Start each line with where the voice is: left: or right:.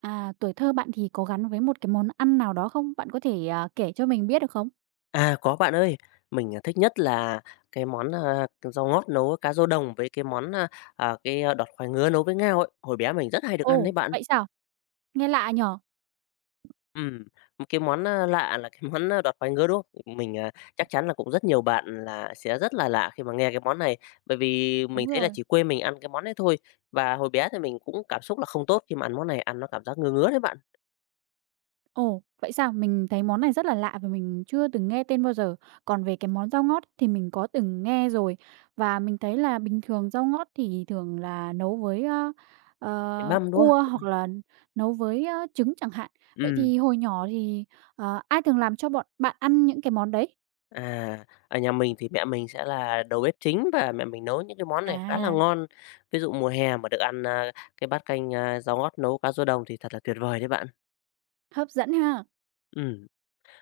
right: Tuổi thơ bạn thì có gắn với một cái món ăn nào đó không? Bạn có thể, kể cho mình biết được không?
left: À, có bạn ơi. Mình thích nhất là cái món rau ngót nấu với cá rô đồng với cái món, a, à, cái, a, đọt khoai ngứa nấu với ngao ấy. Hồi bé mình rất hay được ăn
right: Ồ,
left: đấy bạn.
right: vậy sao? Nghe lạ nhỉ?
left: Ừm, Một cái món lạ là cái món đọt khoai ngứa, đúng không? Mình chắc chắn là cũng rất nhiều bạn là sẽ rất là lạ khi mà nghe cái món này, bởi vì
right: Đúng
left: mình thấy là
right: rồi.
left: chỉ quê mình ăn cái món đấy thôi. Và hồi bé thì mình cũng cảm xúc là không tốt khi mà ăn món này, ăn nó cảm giác ngứa ngứa đấy bạn,
right: Ồ, vậy sao? Mình thấy món này rất là lạ và mình chưa từng nghe tên bao giờ. Còn về cái món rau ngót thì mình có từng nghe rồi, và mình thấy là bình thường rau ngót thì thường là nấu với,
left: bị băm, đúng
right: cua
left: không?
right: hoặc là nấu với, trứng chẳng hạn. Vậy
left: Ừm.
right: thì hồi nhỏ thì, ai thường làm cho bọn bạn ăn những cái món đấy?
left: À, ở nhà mình thì mẹ mình sẽ là đầu bếp chính và mẹ mình nấu những cái món này khá là
right: À,
left: ngon. Ví dụ mùa hè mà được ăn cái bát canh rau ngót nấu cá rô đồng thì thật là tuyệt vời đấy bạn.
right: hấp dẫn ha!
left: Ừm,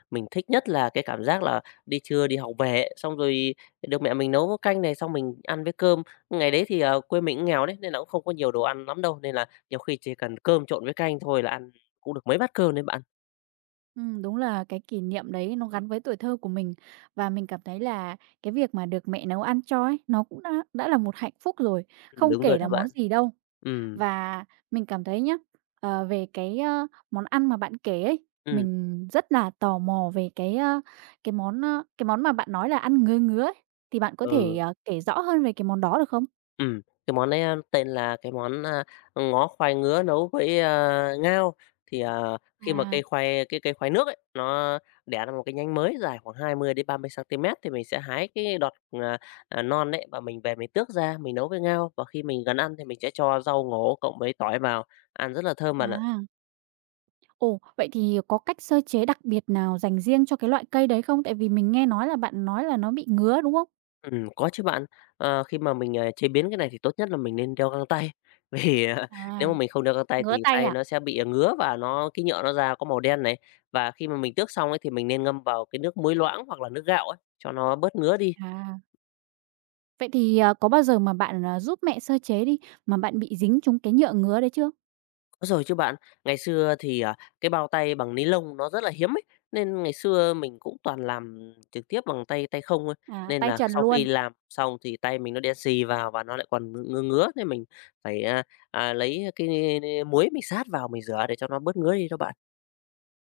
left: mình thích nhất là cái cảm giác là đi trưa đi học về ấy, xong rồi được mẹ mình nấu cái canh này xong mình ăn với cơm. Ngày đấy thì quê mình cũng nghèo đấy, nên là cũng không có nhiều đồ ăn lắm đâu, nên là nhiều khi chỉ cần cơm trộn với canh thôi là ăn cũng được mấy bát cơm đấy bạn.
right: Đúng là cái kỷ niệm đấy nó gắn với tuổi thơ của mình và mình cảm thấy là cái việc mà được mẹ nấu ăn cho ấy, nó cũng đã là một hạnh phúc rồi, không
left: Đúng rồi
right: kể là
left: đó
right: món
left: bạn.
right: gì đâu.
left: Ừm,
right: Và mình cảm thấy nhá, về cái, món ăn mà bạn kể ấy,
left: ừm,
right: mình rất là tò mò về cái, cái món mà bạn nói là ăn ngứa ngứa ấy, thì bạn có thể,
left: ừ.
right: kể rõ hơn về cái món đó được không?
left: Ừm, cái món đấy tên là cái món ngó khoai ngứa nấu với ngao. Thì khi mà
right: À,
left: cây khoai cái cây khoai nước ấy, nó đẻ ra một cái nhánh mới dài khoảng 20 đến 30 cm thì mình sẽ hái cái đọt non đấy và mình về mình tước ra, mình nấu với ngao. Và khi mình gần ăn thì mình sẽ cho rau ngổ cộng với tỏi vào, ăn rất là thơm bạn ạ.
right: à. Ồ, vậy thì có cách sơ chế đặc biệt nào dành riêng cho cái loại cây đấy không? Tại vì mình nghe nói là bạn nói là nó bị ngứa, đúng không?
left: Có chứ bạn. Khi mà mình chế biến cái này thì tốt nhất là mình nên đeo găng tay, vì nếu
right: À,
left: mà mình không đeo găng tay
right: ngứa
left: thì
right: tay
left: tay
right: à?
left: nó sẽ bị ngứa và cái nhựa nó ra có màu đen này. Và khi mà mình tước xong ấy thì mình nên ngâm vào cái nước muối loãng hoặc là nước gạo ấy, cho nó bớt ngứa đi.
right: À, vậy thì, có bao giờ mà bạn, giúp mẹ sơ chế đi, mà bạn bị dính trúng cái nhựa ngứa đấy chưa?
left: Có rồi chứ bạn, ngày xưa thì cái bao tay bằng ni lông nó rất là hiếm ấy, nên ngày xưa mình cũng toàn làm trực tiếp bằng tay tay không thôi.
right: À,
left: Nên
right: tay
left: là
right: trần
left: sau khi
right: luôn.
left: làm xong thì tay mình nó đen xì vào và nó lại còn ngứa ngứa nên mình phải lấy cái muối mình sát vào mình rửa để cho nó bớt ngứa đi đó bạn.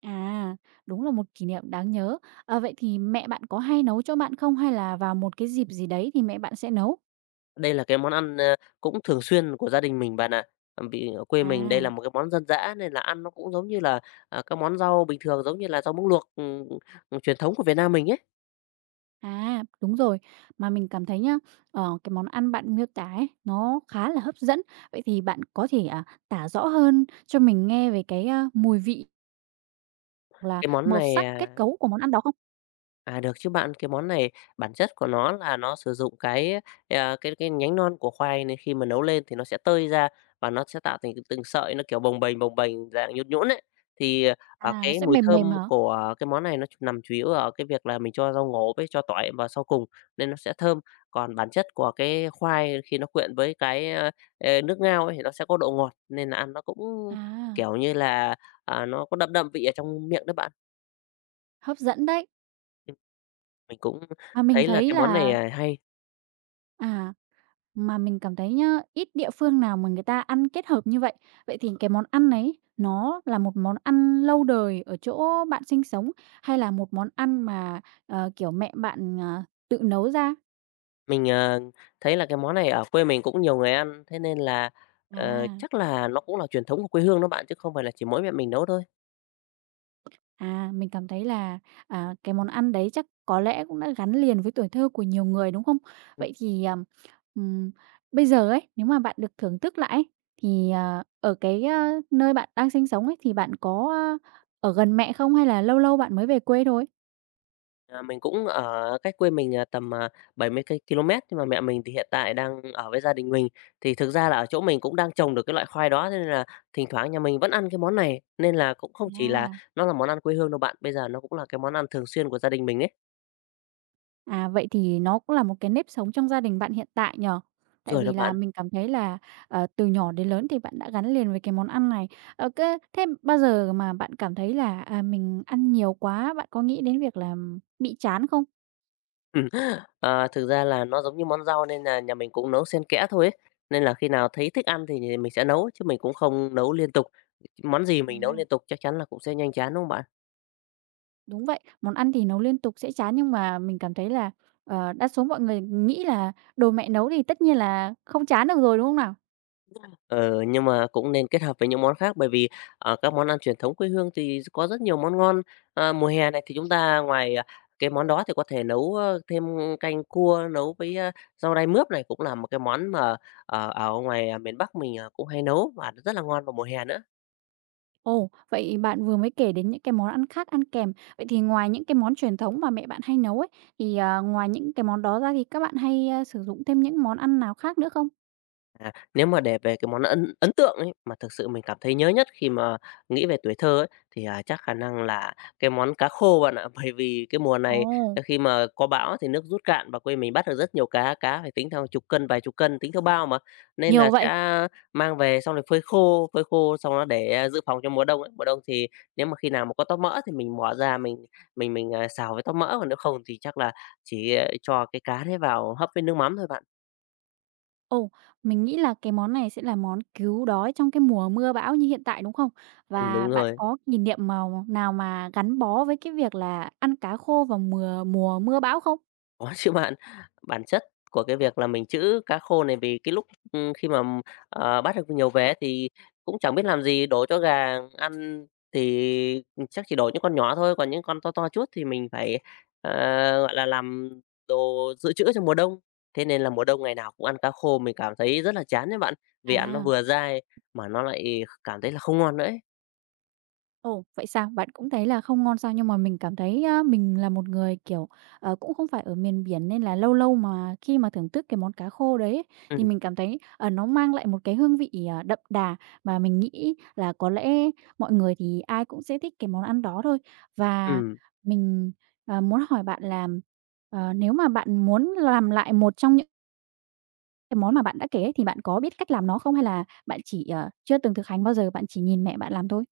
right: À, đúng là một kỷ niệm đáng nhớ. Ờ, vậy thì mẹ bạn có hay nấu cho bạn không? Hay là vào một cái dịp gì đấy thì mẹ bạn sẽ nấu?
left: Đây là cái món ăn cũng thường xuyên của gia đình mình bạn ạ. Vì ở quê mình đây
right: À.
left: là một cái món dân dã nên là ăn nó cũng giống như là các món rau bình thường, giống như là rau muống luộc truyền thống của Việt Nam mình ấy.
right: À, đúng rồi. Mà mình cảm thấy nhá, cái món ăn bạn miêu tả ấy, nó khá là hấp dẫn. Vậy thì bạn có thể, tả rõ hơn cho mình nghe về cái, mùi vị hoặc là
left: Cái món
right: màu
left: này
right: sắc,
left: à?
right: kết cấu của món ăn đó không?
left: À, được chứ bạn. Cái món này bản chất của nó là nó sử dụng cái, à, cái cái nhánh non của khoai nên khi mà nấu lên thì nó sẽ tơi ra và nó sẽ tạo thành từng sợi nó, kiểu, bồng bềnh dạng nhũn nhũn ấy. Thì
right: À, nó
left: cái
right: sẽ
left: mùi
right: mềm mềm
left: thơm
right: hả?
left: của cái món này nó nằm chủ yếu ở cái việc là mình cho rau ngổ với cho tỏi vào sau cùng nên nó sẽ thơm. Còn bản chất của cái khoai khi nó quyện với nước ngao ấy thì nó sẽ có độ ngọt nên là ăn nó cũng,
right: À,
left: kiểu như là nó có đậm đậm vị ở trong miệng đó bạn.
right: hấp dẫn đấy.
left: Ừm. Mình cũng
right: Mà mình
left: thấy là
right: thấy
left: cái món này
right: là
left: hay.
right: à. Mà mình cảm thấy nhá, ít địa phương nào mà người ta ăn kết hợp như vậy. Vậy thì cái món ăn này nó là một món ăn lâu đời ở chỗ bạn sinh sống hay là một món ăn mà, kiểu, mẹ bạn, tự nấu ra?
left: Mình thấy là cái món này ở quê mình cũng nhiều người ăn, thế nên là
right: À.
left: chắc là nó cũng là truyền thống của quê hương đó bạn, chứ không phải là chỉ mỗi mẹ mình nấu thôi.
right: À, mình cảm thấy là, cái món ăn đấy chắc có lẽ cũng đã gắn liền với tuổi thơ của nhiều người, đúng không?
left: Ừm,
right: Vậy thì, ừm, bây giờ ấy, nếu mà bạn được thưởng thức lại ấy, thì, ở cái, nơi bạn đang sinh sống ấy, thì bạn có, ở gần mẹ không hay là lâu lâu bạn mới về quê thôi?
left: mình cũng ở cách quê mình tầm 70 km, nhưng mà mẹ mình thì hiện tại đang ở với gia đình mình. Thì thực ra là ở chỗ mình cũng đang trồng được cái loại khoai đó, thế nên là thỉnh thoảng nhà mình vẫn ăn cái món này, nên là cũng không chỉ là
right: À.
left: nó là món ăn quê hương đâu bạn, bây giờ nó cũng là cái món ăn thường xuyên của gia đình mình ấy.
right: À, vậy thì nó cũng là một cái nếp sống trong gia đình bạn hiện tại nhỉ? Tại
left: Rồi đó
right: vì là
left: bạn.
right: mình cảm thấy là, từ nhỏ đến lớn thì bạn đã gắn liền với cái món ăn này. Ờ, cái thế bao giờ mà bạn cảm thấy là, mình ăn nhiều quá, bạn có nghĩ đến việc là bị chán không?
left: Ừm, Thực ra là nó giống như món rau nên nhà mình cũng nấu xen kẽ thôi ấy. Nên là khi nào thấy thích ăn thì mình sẽ nấu, chứ mình cũng không nấu liên tục. Món gì mình nấu
right: À.
left: liên tục chắc chắn là cũng sẽ nhanh chán, đúng không bạn?
right: Đúng vậy, món ăn thì nấu liên tục sẽ chán nhưng mà mình cảm thấy là, đa số mọi người nghĩ là đồ mẹ nấu thì tất nhiên là không chán được rồi, đúng không nào?
left: Ờ, nhưng mà cũng nên kết hợp với những món khác, bởi vì các món ăn truyền thống quê hương thì có rất nhiều món ngon. Mùa hè này thì chúng ta ngoài cái món đó thì có thể nấu thêm canh cua, nấu với rau đay mướp này cũng là một cái món mà ở ngoài miền Bắc mình cũng hay nấu và rất là ngon vào mùa hè nữa.
right: Ồ, vậy bạn vừa mới kể đến những cái món ăn khác ăn kèm. Vậy thì ngoài những cái món truyền thống mà mẹ bạn hay nấu ấy, thì, ngoài những cái món đó ra thì các bạn hay, sử dụng thêm những món ăn nào khác nữa không?
left: À, nếu mà để về cái món ấn ấn tượng ấy, mà thực sự mình cảm thấy nhớ nhất khi mà nghĩ về tuổi thơ ấy, thì chắc khả năng là cái món cá khô bạn ạ. Bởi vì cái mùa này
right: Ồ,
left: khi mà có bão thì nước rút cạn và quê mình bắt được rất nhiều cá, cá phải tính theo chục cân, vài chục cân, tính theo bao mà, nên
right: nhiều
left: là sẽ
right: vậy.
left: mang về xong rồi phơi khô xong nó để dự phòng cho mùa đông ấy. Mùa đông thì nếu mà khi nào mà có tóp mỡ thì mình bỏ ra mình xào với tóp mỡ, còn nếu không thì chắc là chỉ cho cái cá đấy vào hấp với nước mắm thôi bạn.
right: Ồ, mình nghĩ là cái món này sẽ là món cứu đói trong cái mùa mưa bão như hiện tại, đúng không? Và
left: Đúng
right: bạn
left: rồi.
right: có kỷ niệm mào nào mà gắn bó với cái việc là ăn cá khô vào mùa mùa mưa bão không?
left: Có chứ bạn. Bản chất của cái việc là mình trữ cá khô này vì cái lúc khi mà bắt được nhiều vé thì cũng chẳng biết làm gì, đổ cho gà ăn thì, chắc chỉ đổ những con nhỏ thôi, còn những con to to chút thì mình phải, ờ, gọi là, làm đồ dự trữ cho mùa đông. Thế nên là mùa đông ngày nào cũng ăn cá khô mình cảm thấy rất là chán đấy bạn, vì ăn nó
right: À.
left: vừa dai mà nó lại cảm thấy là không ngon nữa ấy.
right: Ồ, vậy sao? Bạn cũng thấy là không ngon sao? Nhưng mà mình cảm thấy á, mình là một người, kiểu, cũng không phải ở miền biển nên là lâu lâu mà khi mà thưởng thức cái món cá khô đấy ấy, thì
left: Ừm,
right: mình cảm thấy, nó mang lại một cái hương vị, đậm đà mà mình nghĩ là có lẽ mọi người thì ai cũng sẽ thích cái món ăn đó thôi. Và
left: ừm.
right: mình, muốn hỏi bạn là, nếu mà bạn muốn làm lại một trong những cái món mà bạn đã kể ấy, thì bạn có biết cách làm nó không? Hay là bạn chỉ, chưa từng thực hành bao giờ, bạn chỉ nhìn mẹ bạn làm thôi?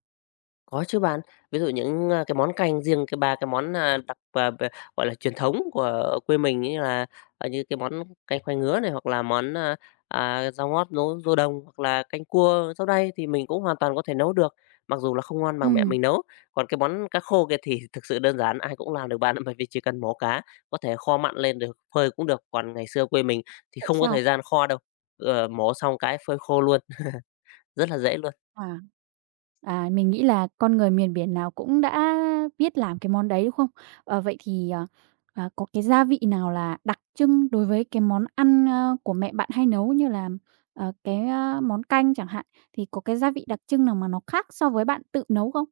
left: Có chứ bạn. Ví dụ những cái món canh riêng cái ba cái món, à, đặc à, b gọi là, truyền thống của quê mình như là như cái món canh khoai ngứa này, hoặc là món rau ngót nấu rô đồng, hoặc là canh cua rau đay thì mình cũng hoàn toàn có thể nấu được, mặc dù là không ngon bằng mẹ
right: Ừ
left: mình nấu. Còn cái món cá khô kia thì thực sự đơn giản, ai cũng làm được bạn ạ, bởi vì chỉ cần mổ cá, có thể kho mặn lên được, phơi cũng được. Còn ngày xưa quê mình thì
right: vậy
left: không có
right: sao?
left: thời gian kho đâu, mổ xong cái phơi khô luôn, rất là dễ luôn.
right: À. À, mình nghĩ là con người miền biển nào cũng đã biết làm cái món đấy, đúng không? Vậy thì, có cái gia vị nào là đặc trưng đối với cái món ăn, của mẹ bạn hay nấu như là, cái, món canh chẳng hạn, thì có cái gia vị đặc trưng nào mà nó khác so với bạn tự nấu không?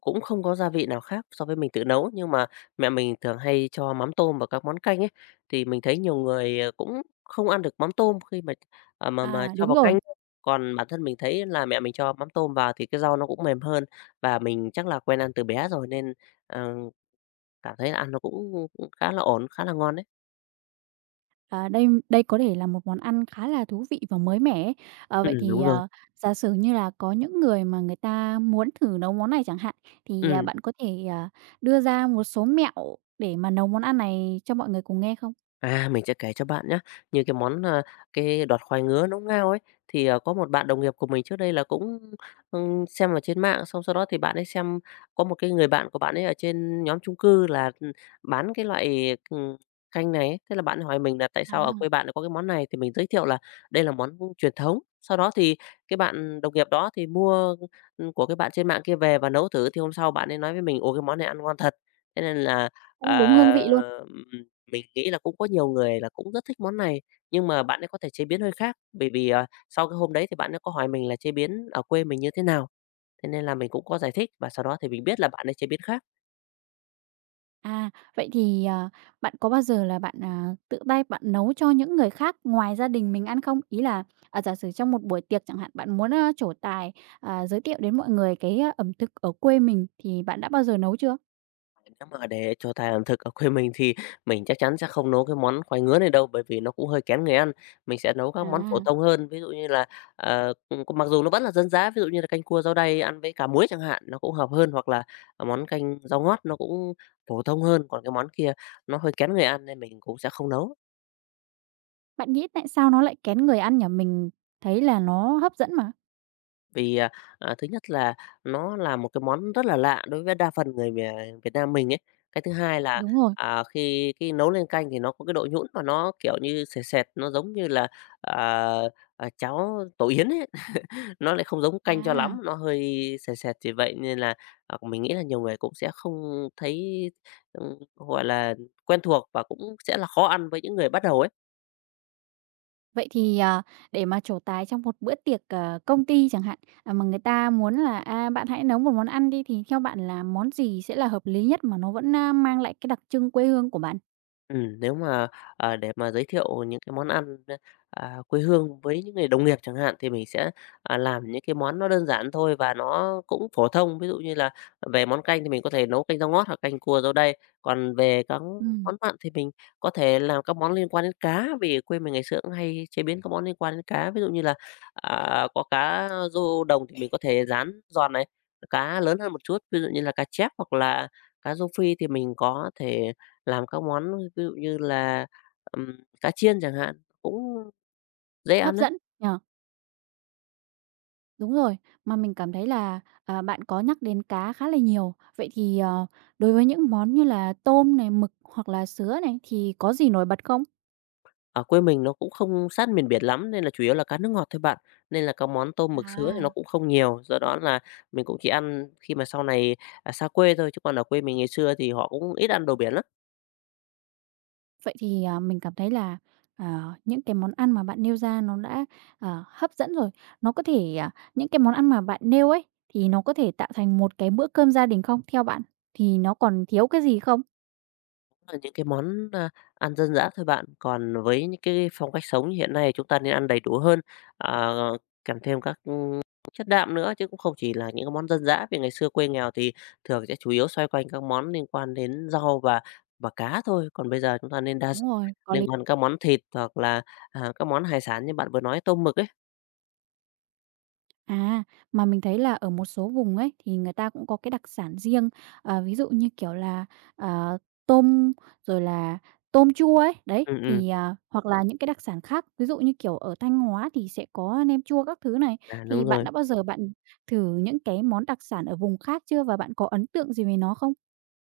left: Cũng không có gia vị nào khác so với mình tự nấu, nhưng mà mẹ mình thường hay cho mắm tôm vào các món canh ấy, thì mình thấy nhiều người cũng không ăn được mắm tôm khi mà
right: À,
left: cho
right: đúng
left: vào
right: rồi.
left: canh. Còn bản thân mình thấy là mẹ mình cho mắm tôm vào thì cái rau nó cũng mềm hơn, và mình chắc là quen ăn từ bé rồi nên, ờ, cảm thấy là ăn nó cũng cũng khá là ổn, khá là ngon đấy.
right: À, đây đây có thể là một món ăn khá là thú vị và mới mẻ ấy. Ờ, vậy thì,
left: Đúng rồi.
right: ờ, giả sử như là có những người mà người ta muốn thử nấu món này chẳng hạn, thì,
left: Ừm.
right: bạn có thể, đưa ra một số mẹo để mà nấu món ăn này cho mọi người cùng nghe không?
left: À, mình sẽ kể cho bạn nhé. Như cái món cái đọt khoai ngứa nấu ngao ấy, thì có một bạn đồng nghiệp của mình trước đây là cũng xem ở trên mạng, xong sau đó thì bạn ấy xem có một cái người bạn của bạn ấy ở trên nhóm chung cư là bán cái loại canh này ấy. Thế là bạn ấy hỏi mình là "Tại sao
right: À,
left: ở quê bạn lại có cái món này?" Thì mình giới thiệu là đây là món truyền thống. Sau đó thì cái bạn đồng nghiệp đó thì mua, của cái bạn trên mạng kia về và nấu thử, thì hôm sau bạn ấy nói với mình: "Ồ, cái món này ăn ngon thật." Thế nên là,
right: cũng đúng
left: à,
right: hương vị luôn.
left: mình nghĩ là cũng có nhiều người là cũng rất thích món này, nhưng mà bạn ấy có thể chế biến hơi khác, bởi vì, sau cái hôm đấy thì bạn ấy có hỏi mình là chế biến ở quê mình như thế nào, thế nên là mình cũng có giải thích và sau đó thì mình biết là bạn ấy chế biến khác.
right: À, vậy thì, bạn có bao giờ là bạn, tự tay bạn nấu cho những người khác ngoài gia đình mình ăn không? Ý là, giả sử trong một buổi tiệc chẳng hạn, bạn muốn, trổ tài, giới thiệu đến mọi người cái à, ẩm thực ở quê mình thì bạn đã bao giờ nấu chưa?
left: Nếu mà để cho thai làm thực ở quê mình thì mình chắc chắn sẽ không nấu cái món khoai ngứa này đâu, bởi vì nó cũng hơi kén người ăn. Mình sẽ nấu các
right: À,
left: món phổ thông hơn, ví dụ như là, mặc dù nó vẫn là dân dã, ví dụ như là canh cua rau đay ăn với cà muối chẳng hạn, nó cũng hợp hơn, hoặc là, món canh rau ngót nó cũng phổ thông hơn, còn cái món kia nó hơi kén người ăn nên mình cũng sẽ không nấu.
right: bạn nghĩ tại sao nó lại kén người ăn nhỉ? Mình thấy là nó hấp dẫn mà.
left: Vì, thứ nhất là nó là một cái món rất là lạ đối với đa phần người Việt Việt Nam mình ấy. Cái thứ hai là,
right: Đúng rồi.
left: khi khi nấu lên canh thì nó có cái độ nhũn và nó, kiểu như, sệt sệt, nó giống như là, à, cháo tổ yến ấy, nó lại không giống canh cho
right: À,
left: lắm, nó hơi sệt sệt. Vì vậy nên là, mình nghĩ là nhiều người cũng sẽ không thấy, gọi là, quen thuộc và cũng sẽ là khó ăn với những người bắt đầu ấy.
right: vậy thì, để mà trổ tài trong một bữa tiệc, công ty chẳng hạn, mà người ta muốn là, bạn hãy nấu một món ăn đi, thì theo bạn là món gì sẽ là hợp lý nhất mà nó vẫn, mang lại cái đặc trưng quê hương của bạn?
left: Nếu mà, để mà giới thiệu những cái món ăn, quê hương với những người đồng nghiệp chẳng hạn, thì mình sẽ, làm những cái món nó đơn giản thôi và nó cũng phổ thông. Ví dụ như là về món canh thì mình có thể nấu canh rau ngót hoặc canh cua rau đay, còn về các
right: Ừm.
left: món mặn thì mình có thể làm các món liên quan đến cá, vì quê mình ngày xưa cũng hay chế biến các món liên quan đến cá. Ví dụ như là, có cá rô đồng thì mình có thể rán giòn này, cá lớn hơn một chút, ví dụ như là cá chép hoặc là cá rô phi thì mình có thể làm các món ví dụ như là, cá chiên chẳng hạn, cũng dễ
right: Hấp
left: ăn đấy.
right: dẫn nhỉ? Đúng rồi, mà mình cảm thấy là, bạn có nhắc đến cá khá là nhiều. Vậy thì, đối với những món như là tôm này, mực hoặc là sứa này thì có gì nổi bật không?
left: Ở quê mình nó cũng không sát miền biển lắm nên là chủ yếu là cá nước ngọt thôi bạn, nên là các món tôm mực sứa thì
right: À.
left: nó cũng không nhiều, do đó là mình cũng chỉ ăn khi mà sau này, xa quê thôi, chứ còn ở quê mình ngày xưa thì họ cũng ít ăn đồ biển lắm.
right: Vậy thì, mình cảm thấy là, những cái món ăn mà bạn nêu ra nó đã, hấp dẫn rồi. Nó có thể, à những cái món ăn mà bạn nêu ấy, thì nó có thể tạo thành một cái bữa cơm gia đình không, theo bạn? Thì nó còn thiếu cái gì không?
left: Là những cái món, ăn dân dã thôi bạn, còn với những cái phong cách sống như hiện nay chúng ta nên ăn đầy đủ hơn, à, kèm thêm các, chất đạm nữa chứ cũng không chỉ là những cái món dân dã. Vì ngày xưa quê nghèo thì thường sẽ chủ yếu xoay quanh các món liên quan đến rau và cá thôi, còn bây giờ chúng ta nên đa
right: Đúng
left: dạng
right: rồi, có
left: liên
right: lý.
left: quan các món thịt hoặc là, các món hải sản như bạn vừa nói, tôm mực ấy.
right: À, mà mình thấy là ở một số vùng ấy thì người ta cũng có cái đặc sản riêng, ví dụ như, kiểu là, ờ, tôm, rồi là tôm chua ấy, đấy,
left: Ừm, ừm,
right: thì, à hoặc là những cái đặc sản khác, ví dụ như, kiểu, ở Thanh Hóa thì sẽ có nem chua các thứ này.
left: à,
right: Thì
left: đúng
right: bạn
left: rồi.
right: đã bao giờ bạn thử những cái món đặc sản ở vùng khác chưa và bạn có ấn tượng gì về nó không?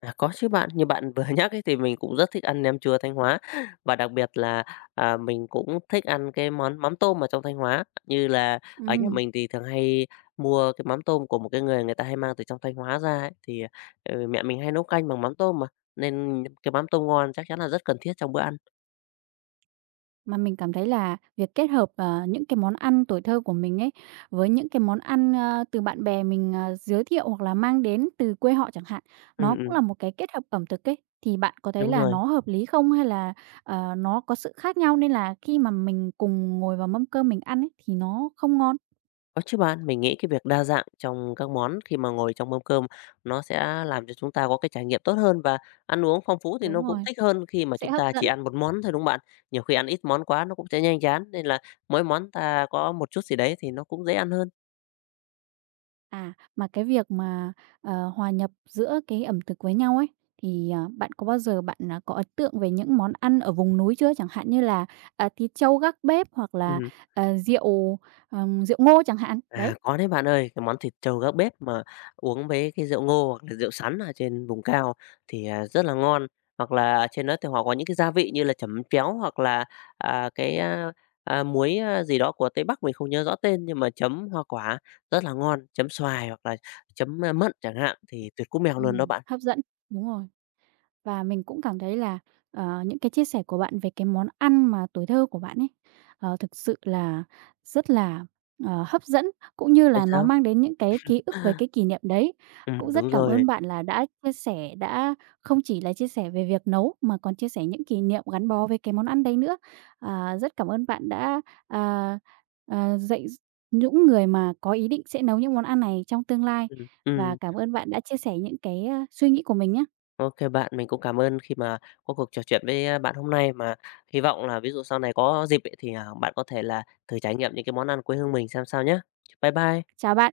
left: À, có chứ bạn, như bạn vừa nhắc ấy thì mình cũng rất thích ăn nem chua Thanh Hóa và đặc biệt là, mình cũng thích ăn cái món mắm tôm ở trong Thanh Hóa. Như là ở nhà
right: Ừm.
left: mình thì thường hay mua cái mắm tôm của một cái người người ta hay mang từ trong Thanh Hóa ra ấy, thì, ừ, mẹ mình hay nấu canh bằng mắm tôm mà, nên cái mắm tôm ngon chắc chắn là rất cần thiết trong bữa ăn.
right: Mà mình cảm thấy là việc kết hợp, những cái món ăn tuổi thơ của mình ấy, với những cái món ăn, từ bạn bè mình, giới thiệu hoặc là mang đến từ quê họ chẳng hạn, nó
left: Ừm,
right: cũng
left: ừm,
right: là một cái kết hợp ẩm thực ấy, thì bạn có thấy
left: đúng
right: là
left: rồi.
right: nó hợp lý không? Hay là, nó có sự khác nhau nên là khi mà mình cùng ngồi vào mâm cơm mình ăn ấy, thì nó không ngon?
left: Có chứ bạn, mình nghĩ cái việc đa dạng trong các món khi mà ngồi trong mâm cơm nó sẽ làm cho chúng ta có cái trải nghiệm tốt hơn và ăn uống phong phú thì
right: Đúng
left: nó cũng
right: rồi,
left: thích hơn khi mà
right: sẽ
left: chúng
right: hấp
left: ta chỉ
right: dẫn.
left: ăn một món thôi, đúng không bạn? Nhiều khi ăn ít món quá nó cũng sẽ nhanh chán nên là mỗi món ta có một chút gì đấy thì nó cũng dễ ăn hơn.
right: À, mà cái việc mà, hòa nhập giữa cái ẩm thực với nhau ấy, thì, bạn có bao giờ bạn, có ấn tượng về những món ăn ở vùng núi chưa? Chẳng hạn như là, thịt trâu gác bếp hoặc
left: Ừ.
right: là, rượu, rượu ngô chẳng hạn. Đấy.
left: À, có đấy bạn ơi, cái món thịt trâu gác bếp mà uống với cái rượu ngô hoặc là rượu sắn ở trên vùng cao thì rất là ngon. Hoặc là trên đó thì họ có những cái gia vị như là chấm chéo hoặc là à, cái à, muối gì đó của Tây Bắc mình không nhớ rõ tên nhưng mà chấm hoa quả rất là ngon, chấm xoài hoặc là chấm mận chẳng hạn thì tuyệt cú mèo luôn đó
right: Ừm.
left: bạn.
right: Hấp dẫn. Đúng rồi. Và mình cũng cảm thấy là, những cái chia sẻ của bạn về cái món ăn mà tuổi thơ của bạn ấy, thực sự là rất là, hấp dẫn, cũng như
left: Vậy
right: là nó
left: sao?
right: mang đến những cái ký ức về cái kỷ niệm đấy.
left: Ừ,
right: Cũng
left: đúng
right: rất cảm
left: rồi.
right: ơn bạn là đã chia sẻ, đã không chỉ là chia sẻ về việc nấu mà còn chia sẻ những kỷ niệm gắn bó với cái món ăn đấy nữa. À, rất cảm ơn bạn đã, à, dạy những người mà có ý định sẽ nấu những món ăn này trong tương lai,
left: Ừ,
right: và
left: ừ.
right: cảm ơn bạn đã chia sẻ những cái, suy nghĩ của mình nhé.
left: OK bạn, mình cũng cảm ơn khi mà có cuộc trò chuyện với, bạn hôm nay, mà hy vọng là ví dụ sau này có dịp ấy thì, bạn có thể là thử trải nghiệm những cái món ăn quê hương mình xem sao nhé. Bye bye.
right: Chào bạn.